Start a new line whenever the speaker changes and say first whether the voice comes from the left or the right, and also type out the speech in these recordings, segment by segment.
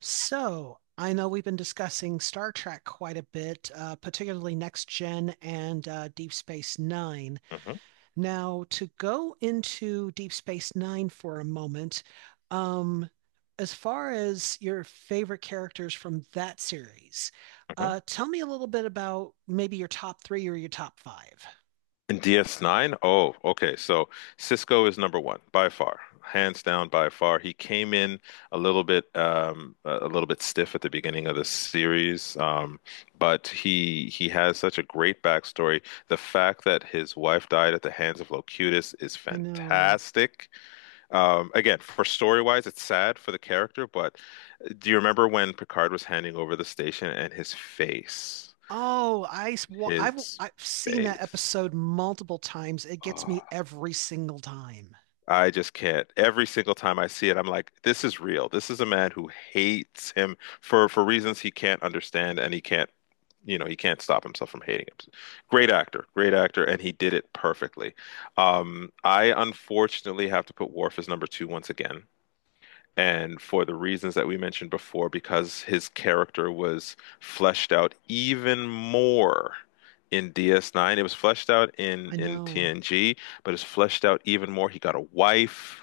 right: So, I know we've been discussing Star Trek quite a bit, particularly Next Gen and Deep Space Nine.
left: Hmm
right: Now, to go into Deep Space Nine for a moment, um, as far as your favorite characters from that series,
left: hmm
right: tell me a little bit about maybe your top three or your top five.
left: And DS9? Oh, okay. So Cisco is number one by far, hands down by far. He came in a little bit, a little bit stiff at the beginning of the series, but he has such a great backstory. The fact that his wife died at the hands of Locutus is
right: I know.
left: fantastic. Again, for story-wise, it's sad for the character, but do you remember when Picard was handing over the station and his face,
right: Oh, I, s- wa-
left: his
right: I've seen that
left: face?
right: episode multiple times. It gets me
left: Ah.
right: every single time.
left: I just can't. Every single time I see it, I'm like, this is real. This is a man who hates him for reasons he can't understand, and he can't stop himself from hating him. Great actor, and he did it perfectly. I unfortunately have to put Worf as number two once again. And for the reasons that we mentioned before, because his character was fleshed out even more in DS9, it was fleshed out in
right: I know.
left: TNG, but it's fleshed out even more. He got a wife,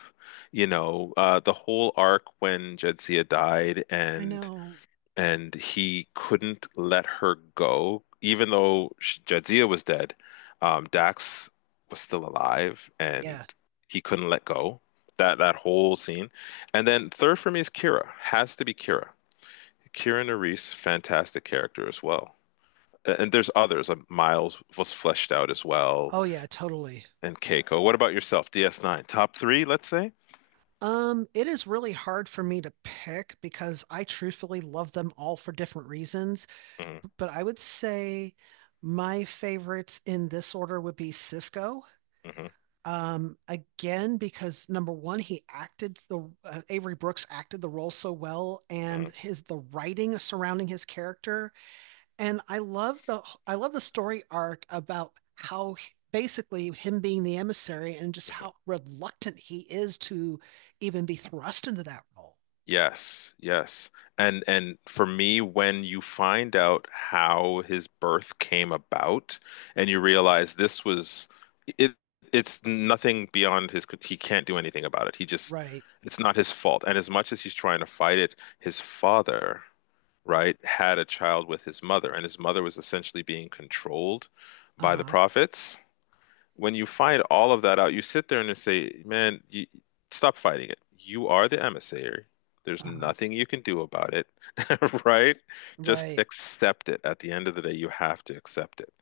left: the whole arc when Jadzia died
right: I
left: and
right: know.
left: and he couldn't let her go, even though Jadzia was dead. Dax was still alive, and
right: Yeah.
left: he couldn't let go. That whole scene, and then third for me is Kira. Has to be Kira. Kira Nerys, fantastic character as well. And there's others. Miles was fleshed out as well,
right: Oh yeah, totally.
left: and Keiko. What about yourself? DS9, top three, let's say.
right: It is really hard for me to pick because I truthfully love them all for different reasons. B-
left: Hmm
right: but I would say my favorites in this order would be Cisco.
left: hmm
right: Again, because number one, he acted the Avery Brooks acted the role so well, and
left: hmm
right: his the writing surrounding his character, and I love the story arc about how basically him being the emissary and just how reluctant he is to even be thrust into that role.
left: Yes, yes. And for me, when you find out how his birth came about and you realize this was it, it's nothing beyond his he can't do anything about it. He just
right: Right.
left: it's not his fault. And as much as he's trying to fight it, his father, right, had a child with his mother, and his mother was essentially being controlled by the
right: Uh-huh.
left: prophets. When you find all of that out, you sit there and you say, man, you, stop fighting it. You are the emissary. There's
right: Uh-huh.
left: nothing you can do about it, right? Just
right: Right.
left: accept it. At the end of the day, you have to accept it.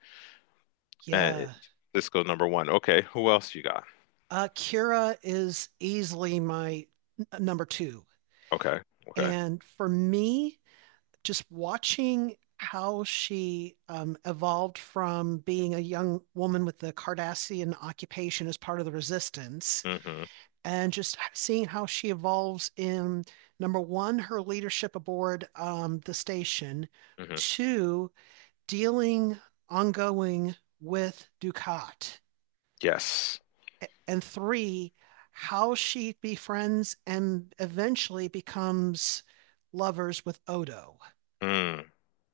left: And
right: Yeah.
left: this goes number one. Okay, who else you got?
right: Kira is easily my number two.
left: Okay, okay.
right: And for me, just watching how she evolved from being a young woman with the Cardassian occupation as part of the resistance,
left: hmm
right: and just seeing how she evolves in number one, her leadership aboard the station,
left: hmm
right: two, dealing ongoing with Ducat,
left: Yes.
right: and three, how she befriends and eventually becomes lovers with Odo.
left: Mm.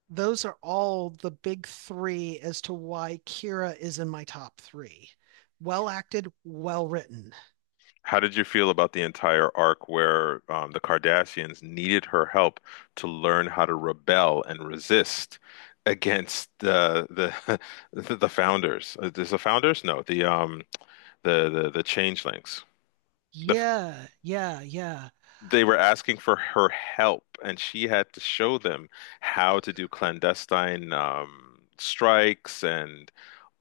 right: Those are all the big three as to why Kira is in my top three. Well acted, well written.
left: How did you feel about the entire arc where the Kardashians needed her help to learn how to rebel and resist against the the founders? Is the founders? No, the changelings. The, f-
right: Yeah, yeah, yeah.
left: they were asking for her help, and she had to show them how to do clandestine strikes and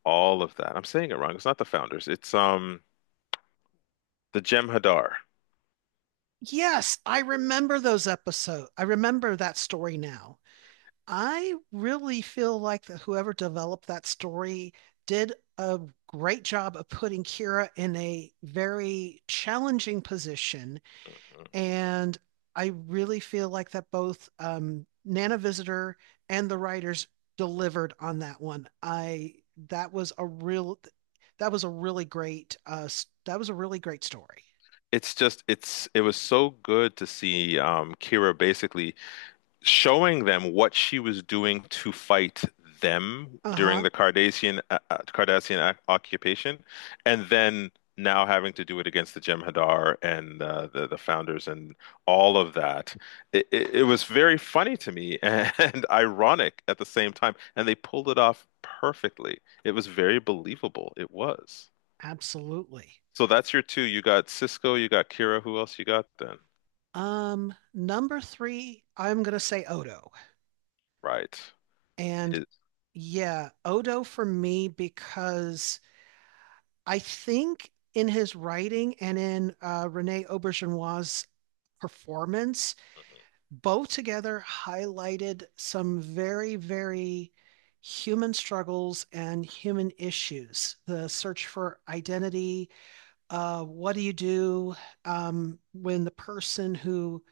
left: all of that. I'm saying it wrong. It's not the founders. It's the Jem'Hadar.
right: Yes, I remember those episodes. I remember that story now. I really feel like that whoever developed that story did a great job of putting Kira in a very challenging position. And I really feel like that both Nana Visitor and the writers delivered on that one. I that was a real that was a really great uh that was a really great story.
left: It's just it's it was so good to see Kira, basically showing them what she was doing to fight them during
right: Uh-huh.
left: the Cardassian, Cardassian occupation, and then now having to do it against the Jem'Hadar and the founders and all of that. It was very funny to me and ironic at the same time, and they pulled it off perfectly. It was very believable. It was.
right: Absolutely.
left: So that's your two. You got Cisco, you got Kira. Who else you got then?
right: Number three, I'm gonna say Odo.
left: Right.
right: And
left: His
right: yeah, Odo for me because I think in his writing and in Rene Auberginois' performance, both together highlighted some very, very human struggles and human issues. The search for identity, what do you do when the person who,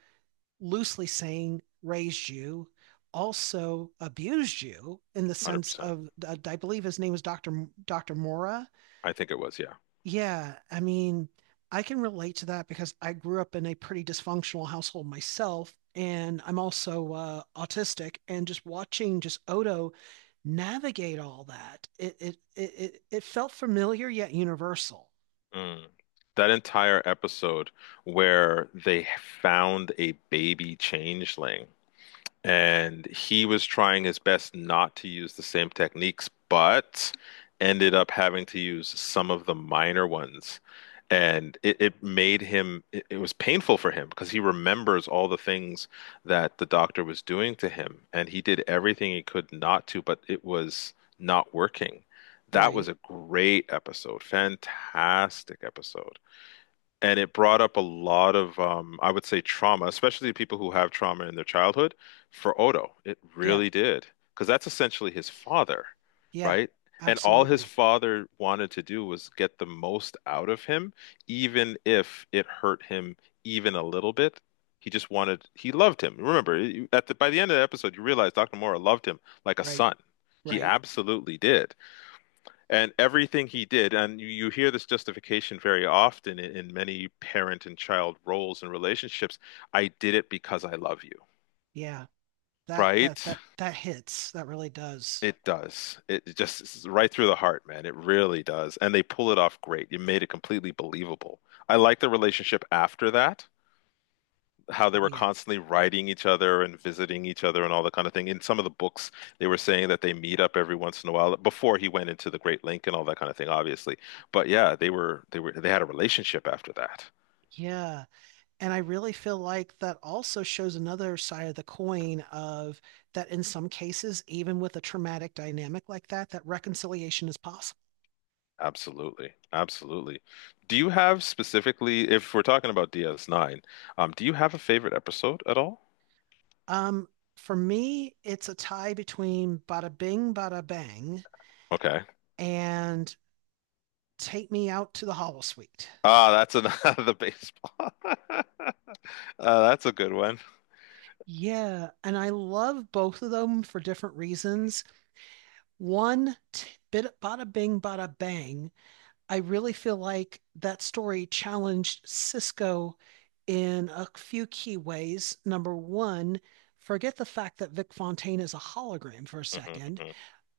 right: loosely saying, raised you, also abused you, in the sense
left: 100%.
right: of I believe his name was Dr. Mora.
left: I think it was, yeah.
right: Yeah, I mean, I can relate to that because I grew up in a pretty dysfunctional household myself, and I'm also autistic. And just watching just Odo navigate all that, it felt familiar yet universal.
left: Mm. That entire episode where they found a baby changeling and he was trying his best not to use the same techniques, but ended up having to use some of the minor ones. And it made him, it was painful for him because he remembers all the things that the doctor was doing to him. And he did everything he could not to, but it was not working. That was
right: Right.
left: a great episode, fantastic episode, and it brought up a lot of I would say trauma, especially people who have trauma in their childhood. For Odo, it
right: Yeah.
left: really did, because that's essentially his father,
right: Yeah.
left: right? And all his
right: Absolutely.
left: father wanted to do was get the most out of him, even if it hurt him even a little bit. He just wanted, he loved him. Remember, by the end of the episode, you realize Dr. Mora loved him like a
right: Right.
left: son. He
right: Right.
left: absolutely did. And everything he did, and you hear this justification very often in many parent and child roles and relationships, I did it because I love you,
right: Yeah. that that
left: right?
right: that that hits. That really does.
left: It does. It's right through the heart, man. It really does. And they pull it off great. You made it completely believable. I like the relationship after that, how they
right: Oh
left: were
right: yeah.
left: constantly writing each other and visiting each other and all that kind of thing. In some of the books, they were saying that they meet up every once in a while before he went into the Great Link and all that kind of thing, obviously. But yeah, they had a relationship after that.
right: Yeah. And I really feel like that also shows another side of the coin of that in some cases, even with a traumatic dynamic like that, that reconciliation is possible.
left: Absolutely. Absolutely. Do you have specifically, if we're talking about DS9, do you have a favorite episode at all?
right: Um, for me, it's a tie between Bada Bing, Bada Bang
left: Okay.
right: and Take Me Out to the Hollow Suite.
left: Ah, that's another the baseball. That's a good one.
right: Yeah, and I love both of them for different reasons. One, t- bit Bada Bing, Bada Bang, I really feel like that story challenged Cisco in a few key ways. Number one, forget the fact that Vic Fontaine is a hologram for a
left: Hmm
right: second.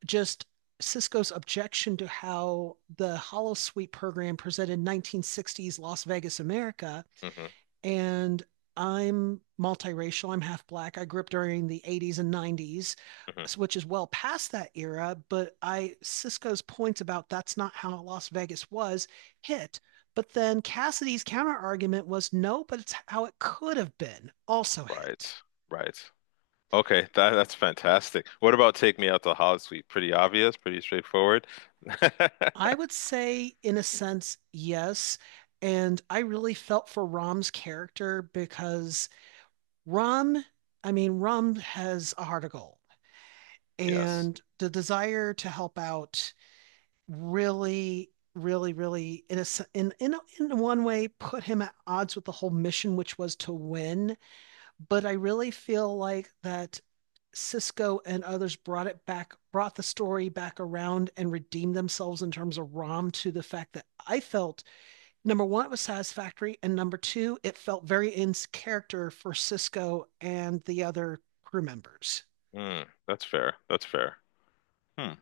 right: Just Cisco's objection to how the Holosuite program presented 1960s Las Vegas, America.
left: hmm
right: And I'm multiracial. I'm half black. I grew up during the 80s and 90s,
left: hmm
right: which is well past that era. But I, Cisco's points about that's not how Las Vegas was, hit. But then Cassidy's counter argument was no, but it's how it could have been, also hit.
left: Right. Right. Okay, that's fantastic. What about Take Me Out to Hollywood Suite? Pretty obvious, pretty straightforward.
right: I would say, in a sense, yes. And I really felt for Rom's character because Rom, I mean, Rom has a heart of gold,
left: Yes.
right: and the desire to help out really, really, in a in in one way put him at odds with the whole mission, which was to win. But I really feel like that Cisco and others brought it back, brought the story back around and redeemed themselves in terms of Rom, to the fact that I felt, number one, it was satisfactory, and number two, it felt very in character for Cisco and the other crew members.
left: Mm, that's fair. That's fair. Hmm.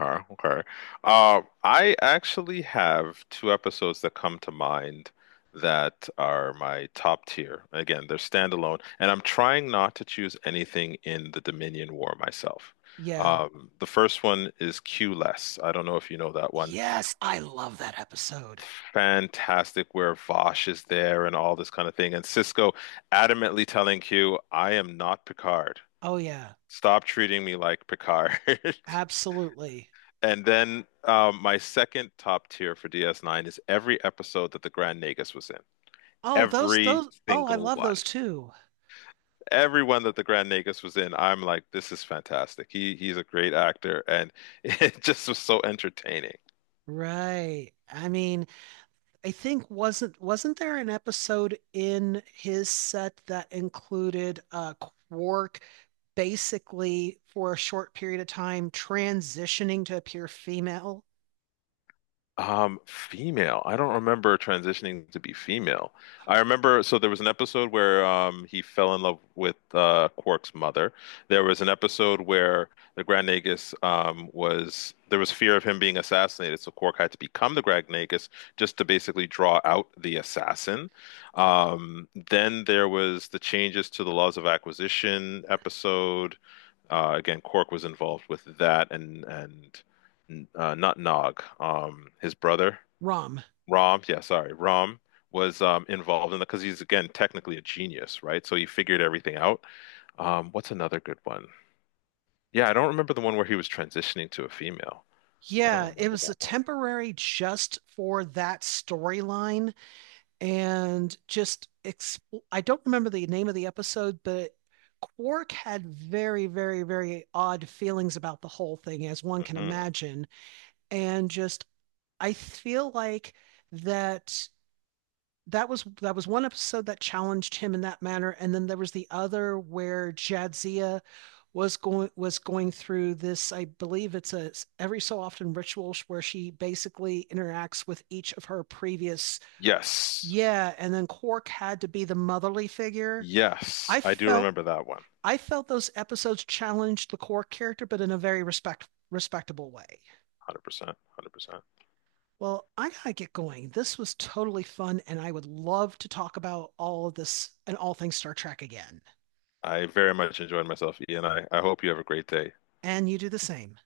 left: Okay. Okay. I actually have two episodes that come to mind that are my top tier. Again, they're standalone, and I'm trying not to choose anything in the Dominion War myself.
right: Yeah.
left: The first one is Q Less. I don't know if you know that one.
right: Yes, I love that episode.
left: Fantastic, where Vosh is there and all this kind of thing. And Cisco adamantly telling Q, I am not Picard.
right: Oh yeah,
left: Stop treating me like Picard.
right: absolutely.
left: And then my second top tier for DS9 is every episode that the Grand Nagus was in.
right: Oh, those
left: Every
right: those oh, I
left: single
right: love
left: one.
right: those too.
left: Everyone that the Grand Nagus was in, I'm like, this is fantastic. He's a great actor, and it just was so entertaining.
right: Right. I mean, I think wasn't there an episode in his set that included Quark basically for a short period of time transitioning to appear female?
left: Female. I don't remember transitioning to be female. I remember, so there was an episode where he fell in love with Quark's mother. There was an episode where the Grand Nagus was there was fear of him being assassinated, so Quark had to become the Grand Nagus just to basically draw out the assassin. Then there was the changes to the laws of acquisition episode, again, Cork was involved with that, and not Nog, his brother
right: Rum.
left: Rom. Yeah, sorry, Rom was involved in that because he's again technically a genius, right? So he figured everything out. What's another good one? Yeah, I don't remember the one where he was transitioning to a female. I don't
right: Yeah, it
left: remember
right: was
left: that
right: a
left: one.
right: temporary just for that storyline and just exp- I don't remember the name of the episode, but Quark had very, very, very odd feelings about the whole thing, as one can
left: Hmm
right: imagine. And just I feel like that that was one episode that challenged him in that manner, and then there was the other where Jadzia was going through this, I believe it's a, every so often, ritual where she basically interacts with each of her previous.
left: Yes,
right: Yeah, and then Quark had to be the motherly figure.
left: yes,
right: I
left: I do
right: felt,
left: remember that one. one
right: I felt those episodes challenged the Quark character, but in a very respectable way.
left: Hundred percent, 100%.
right: Well, I gotta get going. This was totally fun, and I would love to talk about all of this and all things Star Trek again.
left: I very much enjoyed myself, Ian. I hope you have a great day.
right: And you do the same.